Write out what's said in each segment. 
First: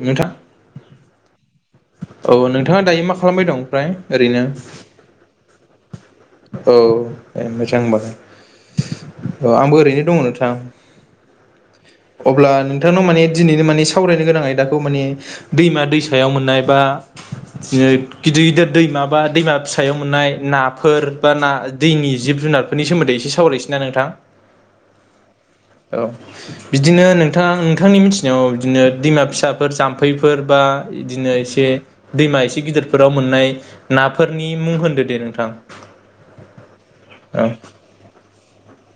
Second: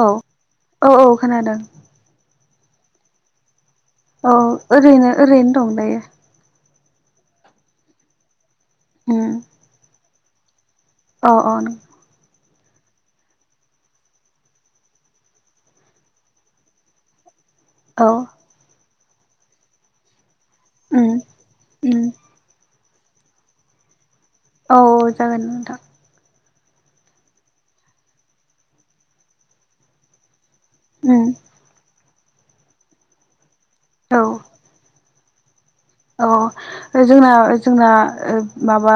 औ औ औ खोनादों औ नोंथाङा दायो मा खालामबाय दं ओमफ्राय औ ओरैनो ओरैनो ओरैनो दं दायो औ ए मोजां होनबा‌ औ आंबो ओरैनो दङ नोंथां अ अ नं अब्ला नोंथांनाव माने दिनैनि माने सावरायनो गोनां आयदाखौ माने दैमा दैसायाव मोननाय बा जिद औ गिदिर गिदिर दै माबा दैमा फिसायाव मोननाय नाफोर उम बा ना उम दैनि जिब जुनारफोरनि सोमोन्दै एसे सावरायसैना नोंथां औ जागोन नोंथां औ बिदिनो नोंथां नोंथांनि मिथिनायाव बिदिनो दैमा फिसाफोर जाम्फैफोर बा उम इदिनो एसे दैमा एसे गिदिरफोराव मोननाय औ नाफोरनि मुं होनदो देन औ जोंना औ जोंना माबा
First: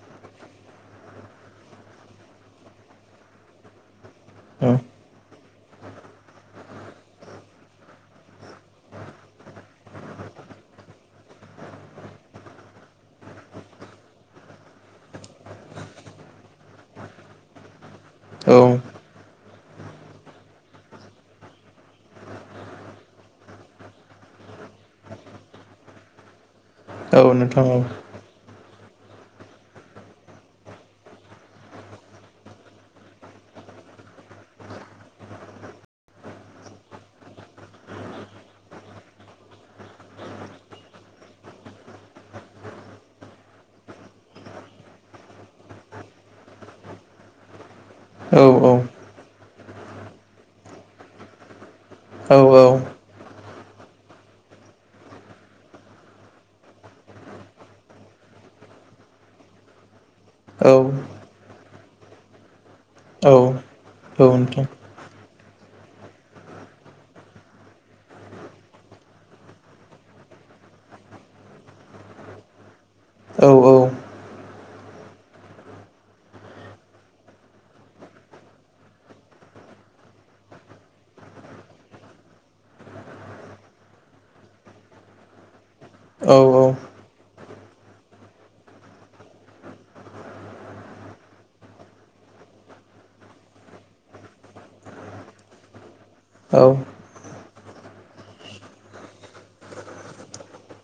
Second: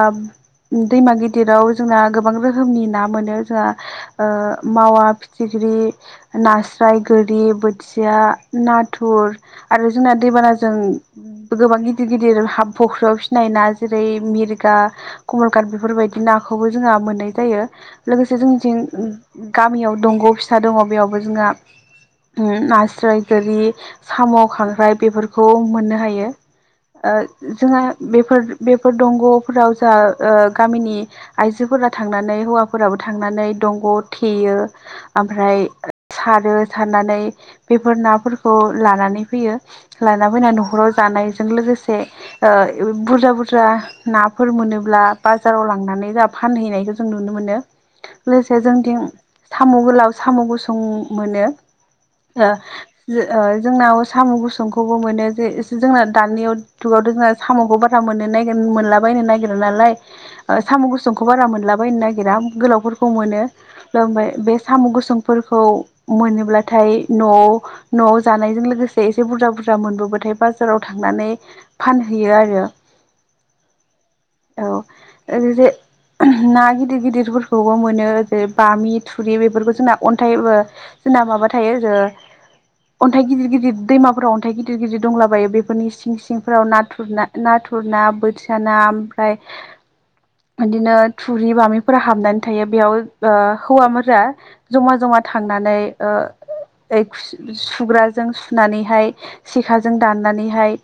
दैमा गिदिराव जोंना गोबां रोखोमनि ना मोनो जोंहा ओ औ मावा फिथिख्रि, नास्राय, गोरि, बोथिया, नाथुर आरो जोंना दै बाना जों गोबां गिदिर गिदिर हा फख्रियाव फिसिनाय ना जेरै मिरगा, कमलकाट बेफोरबायदि नाखौ खौबो जोंहा मोननाय जायो लोगोसे औ जोंथिं गामियाव दंग फिसा दङ बेयावबो जोंहा उम नास्राय, गोरि, साम, खांख्राइ, बेफोरखौ मोननो हायो। ओ औ नोंथां जोंहा बेफोर बेफोर दंगफोराव जा ओ गामिनि आइजोफोरा थांनानै हौवाफोराबो थांनानै दंग' थेयो ओमफ्राय सारो सारनानै बेफोर नाफोरखौ लानानै फैयो लाना फैनानै नखराव जानाय जों लोगोसे ओ बुरजा बुरजा नाफोर मोनोब्ला बाजाराव लांनानै फानहैनायखौ जों नुनो मोनो। औ लोगोसे औ जों थिं साम' गोलाव, साम' गुसुं मोनो। औ ओ जों ओ जोंनाव साम' गुसुंखौबो मोनो जे जोंना दानि जुगावथ' जोंङो साम'खौ बारा मोननो नागिर मोनलाबायनो नागिरा नालाय औ साम' गुसुं खौ बारा मोनलाबायायनो नागिरा गोलावफोरखौ औ मोनो ओमफ्राय बे नोंथां साम' गुसुंफोरखौ मोनोब्लाथाय न'आव न'आव जानायजों लोगोसे एसे बुरजा बुरजा मोनबोबथाय बाजाराव थांनानै फानहैयो आरो। औ औ औ ओरैजाय ना गिदिर गिदिरफोरखौबो मोनो बे बामि, थुरि, बेफोरखौ जोंना अन्थाइ ओ। जोंना माबा थायो ओ अन्थाइ गिदिर गिदिर दैमाफोराव अन्थाइ गिदिर गिदिर दंलाबायो बे फोरफोरनि सिं सिंफोराव औ नाथुरना नाथुरना बोथिया ना ओमफ्राय बिदिनो थुरि बामिफोरा हाबनानै थायो बेयाव ओ हौवाफोरज जमा जमा थांनानै ओ औ औ ऐ खु सुग्राजों सुनानैहाय सेखाजों दाननानैहाय नाय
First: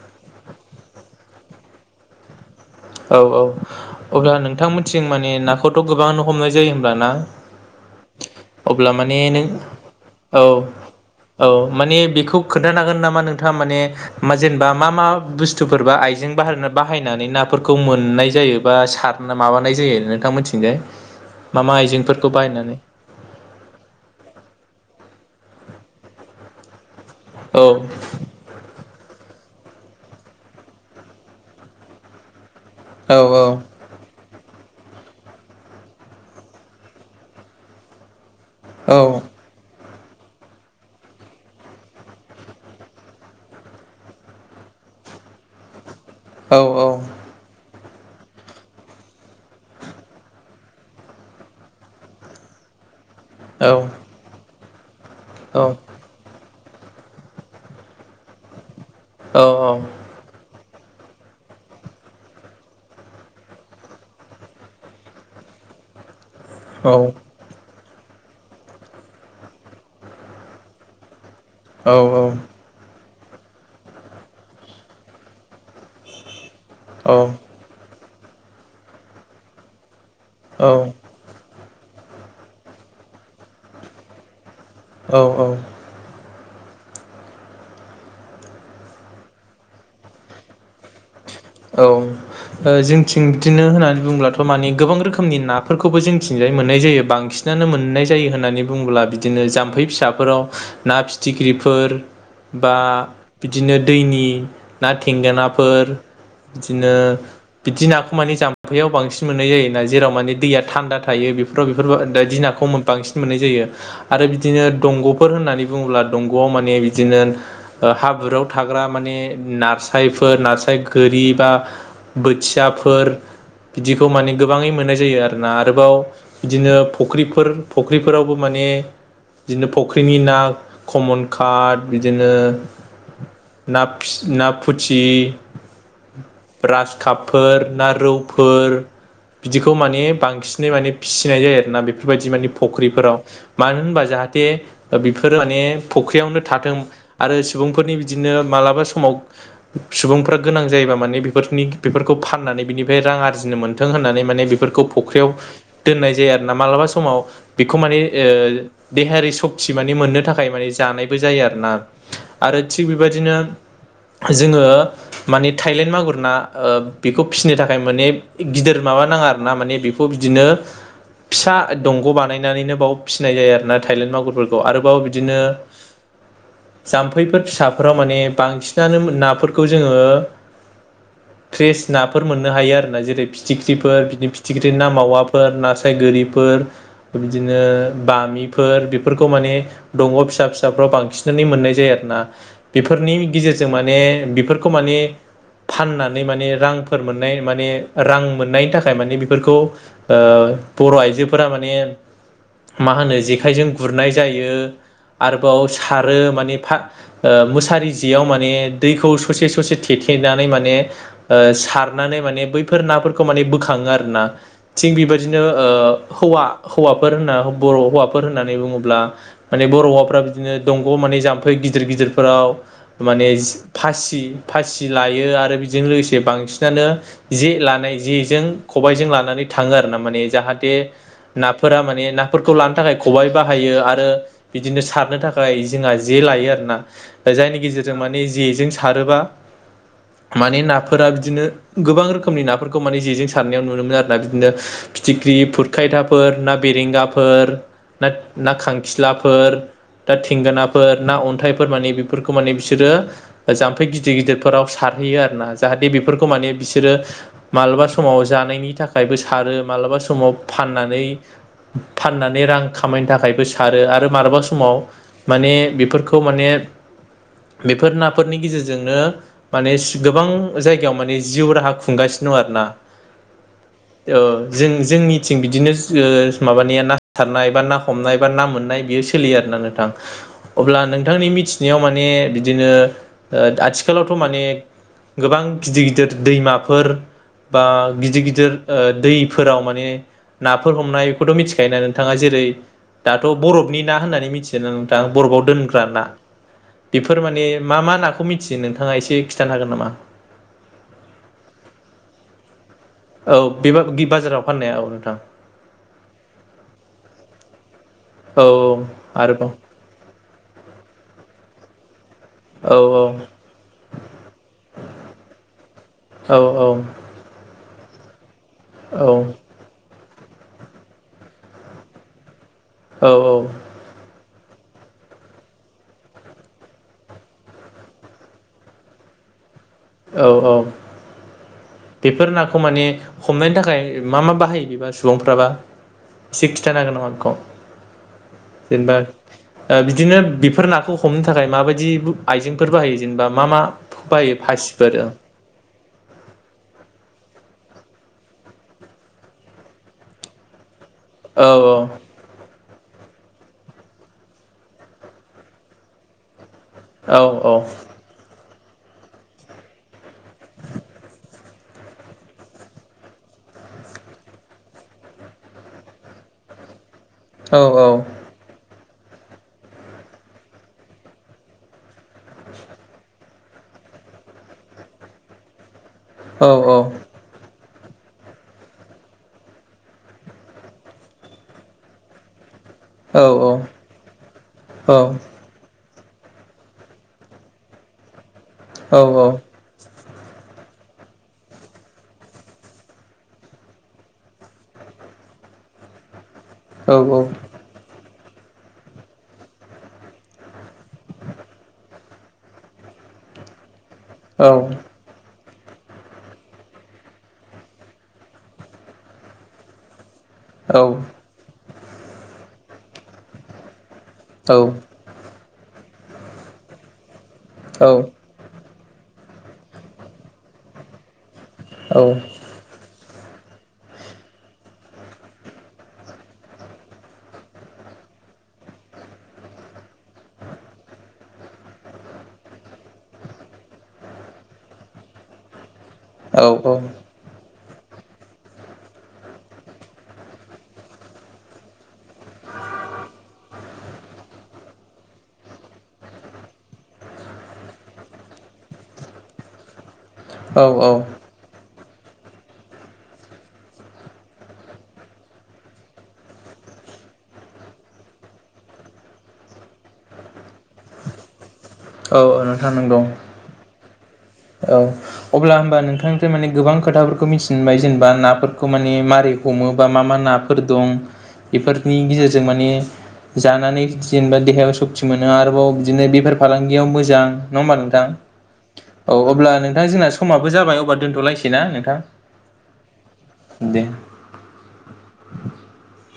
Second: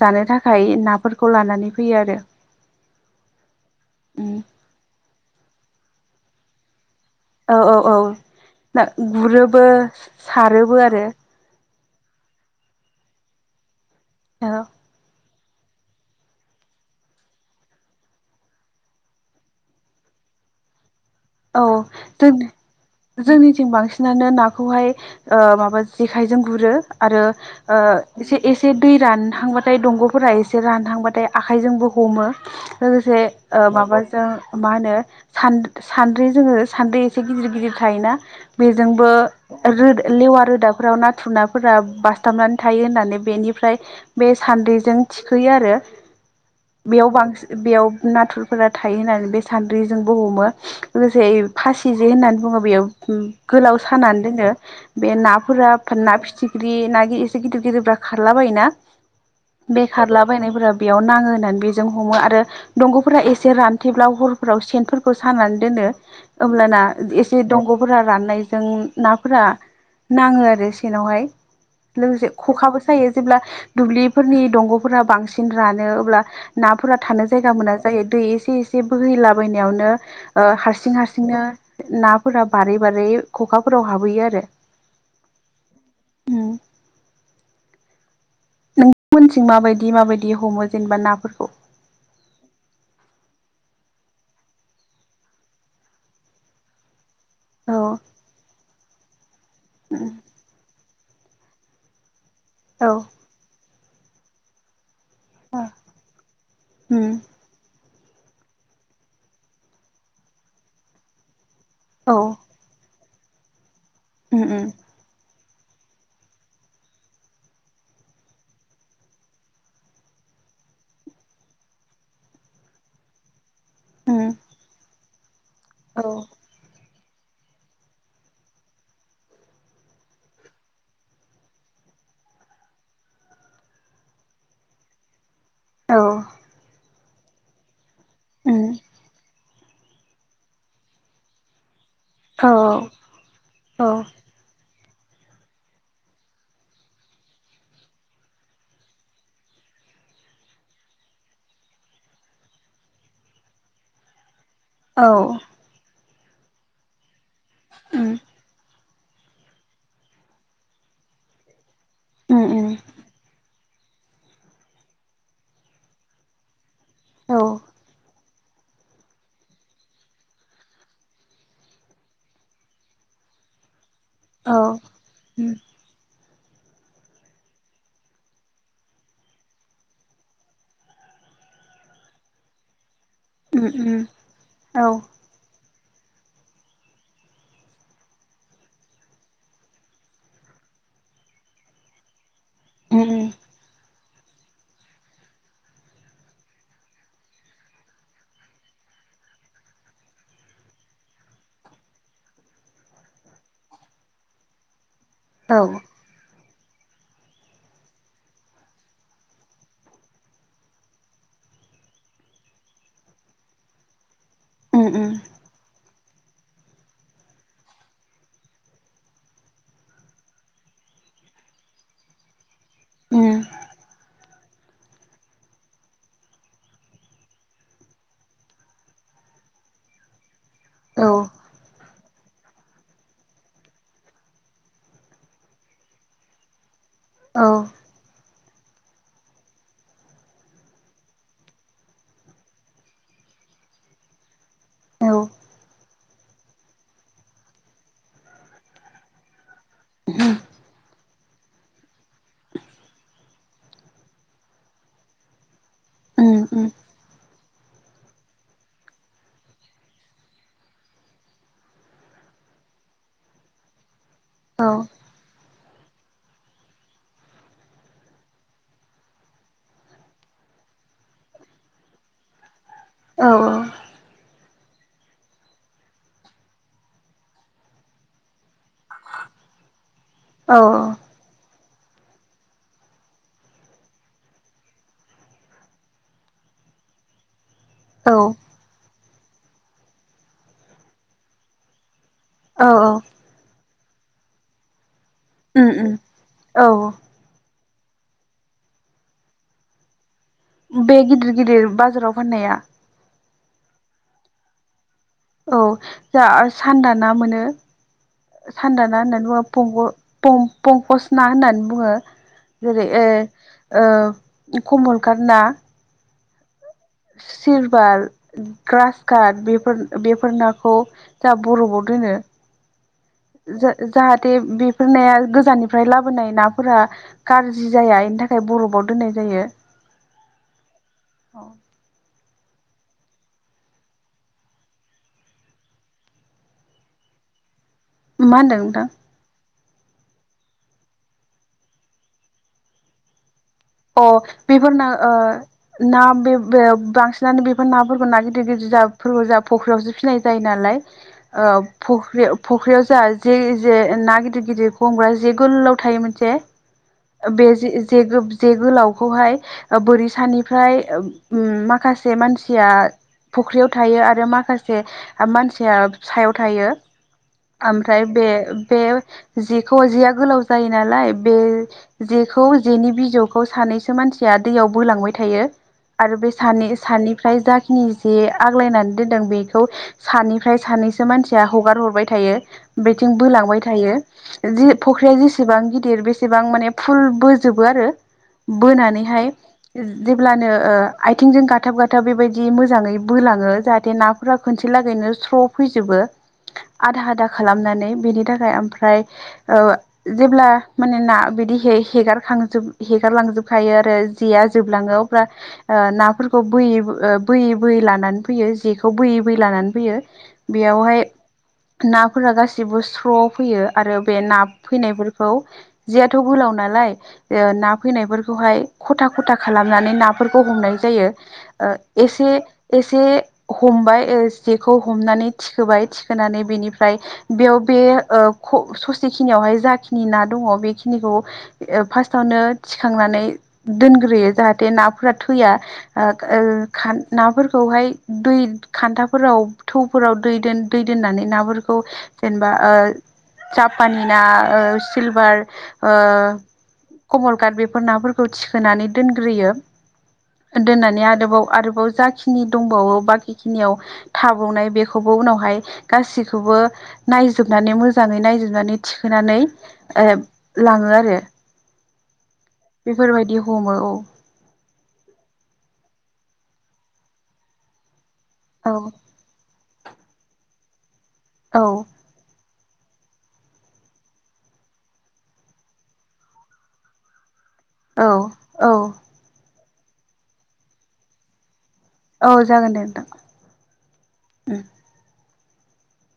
जानो थाखाय नाफोरखौ लानानै फैयो आरो। औ औ अब्ला उम नोंथां मिनथिं माने नाखौथ' गोबांङानो हमनाय जायो? अ ना औ औ औ अब्ला माने नों गुरोबो औ सारोबो आरो औ माने बिखौ खोन्थानो हागोन नामा नोंथाङा माने मा औ जेनेबा मा मा बुस्थु फोरबा आइजें बा बाहायनानै ना फोरखौ मोननाय जायो बा सार माबानाय जायो नोंथां मोनथिंजाय? औ जों जोंनि बांसिनानो नाखौहाय ओ माबा जेखायजों गुरो। आरो औ ओ एसे ए दै रानहांबाथाय दंग'फोरा एसे रानहांबाथाय आखायजोंबो हमो औ लोगोसे ओ औ माबाजों मा होनो सान सान्द्रि जोङो सान्द्रि एसे गिदिर गिदिर थायोना बेजोंबो औ लेवा रोदाफोर बेयाव नाथुरनाफोरा बासथाबनानै थायो होननानै बेनिफ्राय बे सान्द्रिजों थिखोयो आरो। औ बेयाव बांसिन बेयाव नाथुरफोरा थायो होननानै बे सान्द्रिजोंबो हमो। लोगोसे फासि जे होननानै बुङो बेयो औ गोलाव सानानै दोनो बे नाफोर ना फिथिख्रि ना गिर एसे गिदिर गिदिरफ्रा खारला बायोना बेखारलाबायनायफोरा बेयाव नाङो होननानै बेजों हमो आरो दंग'फोरा एसे रानथेब्लाव हर फोराव सेन फोरखौ सानानै दोनो होमब्लाना एसे दंग'फोरा राननायजों नाफोरा नाङो आरो सेनावहाय। औ लोगोसे खखाबो सायो जेब्ला दुब्लिफोरनि दंग'फोरा बांसिन रानो अब्ला नाफोरा थानो जायगा मोना जायो दै एसे एसे बोहैलाबायनायावनो ओ औ हारसिं हारसिंनो नाफोरा बारै बारै खखाफोराव हाबहैयो आरो। [inaudible] औ औ। उम। नोंथां मोनथिं माबायदि माबायदि हमो जेनेबा नाफोरखौ। बाय जोंथिं बिदिनो होननानै बुंब्लाथ' माने गोबां रोखोमनि नाफोरखौबो जोंथिंजाय मोननाय जायो बांसिन। सिनानो औ मोननाय जायो होननानै बुङोब्ला बिदिनो जाम्फै फिसाफोराव ना फि। फिथिख्रिफोर बा औ बिदिनो दैनि। ना थेंगोनाफोर बिदिनो। उम दिनाखौ माने जाम्फैायाव बांसिन मोननाय जायोना जेराव माने दैया थान्दा थायो बे। दों बेफोर औ बायदि बांसिन मोननाय जायो आरो उम उम बिदिनो दंग'फोर होननानै। बुङोब्ला दंग'आव माने बिदिनो ओ हाब्रुआव थाग्रा माने नाफिसायफोर नाफस गोरिबा बोथियाफोर बिदिखौ उम माने गोबाङै मोननाय जायो आरोना आरोबाव औ बिदिनो फख्रिफोर फख्रिफोरावबो माने बिदिनो फख्रिनि ना कमन काट बिदिनो ना फि ना फुथि औ ब्रास कापफोर ना उम रौफोर बिदिखौ माने बांसिनै माने फिसिनाय जायो आरोना बे फोरबायदि माने औ फुख्रिफोराव मानो औ होनबा जाहाथे ओ बेफोरो माने फुख्रियावनो थाथों आरो सुबुंफोरनि बिदिनो मालाबा समाव सुबुंफ्रा गोनां जायोबा माने बेफोरनि बेफोरखौ फाननानै बिनिफ्राय रां आरजिनो मोन्थों होननानै माने बेफोरखौ औ फख्रियाव दोननाय जे आरना मालाबा समाव बेखौ माने उम ओ देहायारि सक्ति माने मोननो थाखाय माने जानायबो जायो आरो ना। उम आरो उम थिग बेबायदिनो जोङो माने थाइलेण्ड मागुर ना ओ बेखौ औ फिसिनो थाखाय माने गिदिर माबा नाङा आरो ना माने बेखौ बिदिनो फिसा दंग' बानायनानैनो बाव फिसिनाय जायो आरोना थाइलेन औ मागुरफोरखौ आरोबाव बिदिनो उम जाम्फैफोर फिसाफोराव माने बांसिनानो नाफोरखौ जोङो [inaudible] फ्रेस नाफोर मोननो हायो आरो ना जेरै उम फिथिख्रिफोर उम बिदिन फिथिख्रि औ ना मावाफोर ना गोरिफोर बिदिनो बामिफोर बेफोरखौ माने दंग' फिसा फिसाफ्राव बा बांसिनानो मोननाय जायो आरना उम बेफोरनि उम गिजिरजों माने बेफोरखौ माने फाननानै माने रांफोर मोननाय माने रां मोननायनि थाखाय माने बेफोरखौ ओ बर' आइजोफोरा माने मा होनो जेखाइजों गुरनाय जायो। औ आरोबाव उम सारो माने फा ओ मोसारि जियाव माने दैखौ ससे ससे थेथेनानै मान ने ओ सारनानै माने बैफोर नाफोरखौ माने बोखाङो आरो ना थिग उम बेबायदिनो ओ हौवा हौवाफोर होनना बर' हौवाफोर होननानै बुङोब्ला माने बर' हौवाफोरा बिदिनो दंग' मा नै जाम्फै गिदिर गिदिर फोराव उम मानेज फासि फासि लायो आरो। बिजों लोगोसे बांसिनानो जे लानाय जेजों खबाइजों लानानै थाङो आरो ना माने जाहा बे औ नाफोरा माने ना फोरखौ लानो थाखाय खबाइ बाहायो आरो बिदिनो सारनो थाखाय जोंहा जे लायो आरोना। औ जायनि गेजेरजों मानि जेजों सारोबा माने नाफोरा बिदिनो गोबां रोखोमनि नाफोरखौ माने जेजों सारनायाव नुनो मोनो आरोना बिदिनो फिथि औ ख्रि फुरखायथाफोर ना बेरेंगाफोर ना ना खांखिलाफोर दा थिंगोनाफोर ना अन्थाइफोर माने बेफोरखौ माने बिसोरो जाम्फै गिदिर गिदिरफोराव सारहैयो आरोना जाहाथे बेफोरखौ उम माने उम बिसोरो मालाबा समाव जानायनि थाखायबो सारो मालाबा समाव फाननानै फाननानै रां खामायनो थाखायबो सारो आरो मालाबा औ समाव माने बे फोरखौ माने बेफोर नाफोरनि गेजेरजोंनो मानेस गोबां जायगायाव माने जिउ राहा खुंगासिनो दं आरोना। औ औ। जों जोंनिथिं बिदिनोज ओ माबानिया ना सारनाय बा ना हमनाय बा ना मोननाय बियो सोलियो आरोना नोंथां। औ अब्ला नोंथांनि मिथिनायाव माने बिदिनो ओ आथिखालाव थ' माने गोबां गिदिर गिदिर दैमाफोर बा औ गिदिर गिदिर ओ दैफोराव माने नाफोर हमनाय बेखौथ' मिथिखायो नों थाङा जेरै औ दाथ' बरफनि ना होननानै मिथिदो ना नोंथां? दा बरफआव उम दोनग्रा उम ना औ बेफोर माने मा मा नाखौ मिथियो नोंथ थाङा एसे खिथानो हागोन नामा? बे गिदिर गिदिर बाजाराव फाननाया? औ बिबा बे बाजाराव फाननाया औ नोंथ औ जा सान्दा ना मोनो। औ औ सान्दा ना होननानै आरोबाव बुङो पंग' पं-पंकस ना होननानै बुङो। औ औ जेरै ओ ओ कमल कार ना औ औ। सिलबार ग्रास काट बेफोर बेफोर नाखौ जा बरफाव दोनो। औ जा-जाहात ते बेफोर नाया गोजाननिफ्राय लाबोनाय नाफोरा गाज्रि जाया इनि थाखाय बरफाव दोननाय जाय [unintelligible] औ औ। बेफोर नाखौ माने हमनायनि थाखाय मा मा बाहायो बिबा सुबुंफ्राबा इसे खिथानो हागोन नामा मा होनदों [unintelligible] नोंथां? जेनबा ओ बिदिनो बिफोर नाखौ हमनो थाखाय माबायदि आइजेंफोर बाहायो जेनेबा मा मा अ बायो बेफोर ना फासिफोर ओ औ ना बे बो बांसिनानो बेफोर नाफोरखौ ना गिदिर गिदिर जाफोरखौ जा फख्रियावसो फिसिनाय जायो नालाय ओ फुख्रि फुख्रियाव जा जे जे ना गिदिर गिदिर हमग्रा जे गोलाव थायो मोनसे औ बे जे जेगोबस जे गोलावखौहाय ओ बोरिसानिफ्राय ओ उम माखासे मानसिया फुख्रियाव थायो आरो माखासे मानसिया सायाव थायो। औ ओमफ्राय बे-बे जेखौ जेया गोलाव जायो नालाय बे जेखौ जेनि बिजौ खौ सानैसो मानसिया दैयाव बोलांबाय थायो आरो बे औ सानै सफ्राय जा नि जे आग्लायनानै दोनदों बेखौ सानिफ्राय सानैसो मानसिया हगार हरबाय थायो। बेथिं औ बोलांबाय थायो जि औ फख्रिया जेसेबां गि दिर बेसेबां माने फुल बोजोबो आरो। बोनानैहाय औ जेब्लानो ओ आइथिंजों गाथाब गाथाब बेबायदि मोजाङै बोलाङो जाहाथे नाफोरा खनसे लागै ओ स्र फैजोबो आधा आधा खालामनानै बेनि थाख खाय ओमफ्राय ओ जेब्ला माने ना बिदि हे-हेगारखांजोब हेगारलांजोबखायो आरो जेया जोबलाङो अब्ला ओ नाफोरखौ बोयै ओ बोयै बोयै लानानै फैयो जेखौ बोयै बोयै लानानै फैयो। बेयावहाय नाफोरा गासिबो स्र' फैयो आरो बे ना फैनायफोरखौ जियाथ' गोलाव नालाय ओ ना फैनायफोरखौहाय ख'था ख'था खालामनानै नाफोरखौ हमनाय जायो ओ एसे एसे हमबाय ओ जेखौ हमनानै थिखोबाय थिखोनानै बेनिफ्राय बेयाव बे ओ ख' ससेखिनियावहाय जाखिनि ना दङ बेखिनिखौ ओ फार्स्टआवनो थिखांनानै दोनग्रोयो जाहाथे नाफोरा थैया ओ ओ खान नाफोर खौ हाय दै खान्थाफोराव थौफोराव दै दोन दै दोननानै नाफोरखौ जेनबा ओ जापाननि ना ओ सिलभार ओ कमल काट बेफोर ना फोरखौ थिखोनानै दोनग्रोयो। औ दोन्नानै आरोबाव जाखिनि दंबावो बाखि खिनियाव थाबावनाय बेखौबो उनावहाय गासैखौबो नायजोबनानै मोजाङै नायजोबनानै थिखोनानै ओ लाङो आरो। औ औ नोंथां नोंगौ। बेफोरबायदि हमो औ अब्ला होमबा नोंथांनिफ्राय माने गोबां खोथाफोरखौ मिथिनो मोनबाय जेनेबा ना फोरखौ औ माने मारै हमो बा मा मा नाफोर दं औ बेफोरनि गेजेरजों माने जानानै जेनेबा देहायाव सक्ति मोनो आरोबाव बिदिनो बेफार फालांगियाव मोजां नङा होमबा नोंथां? औ औ अब्ला नोंथां जोंना समाबो जाबाय अब्ला दोनथ'लायसै ना नोंथां? औ जागोन दे दे नोंथां। [inaudible]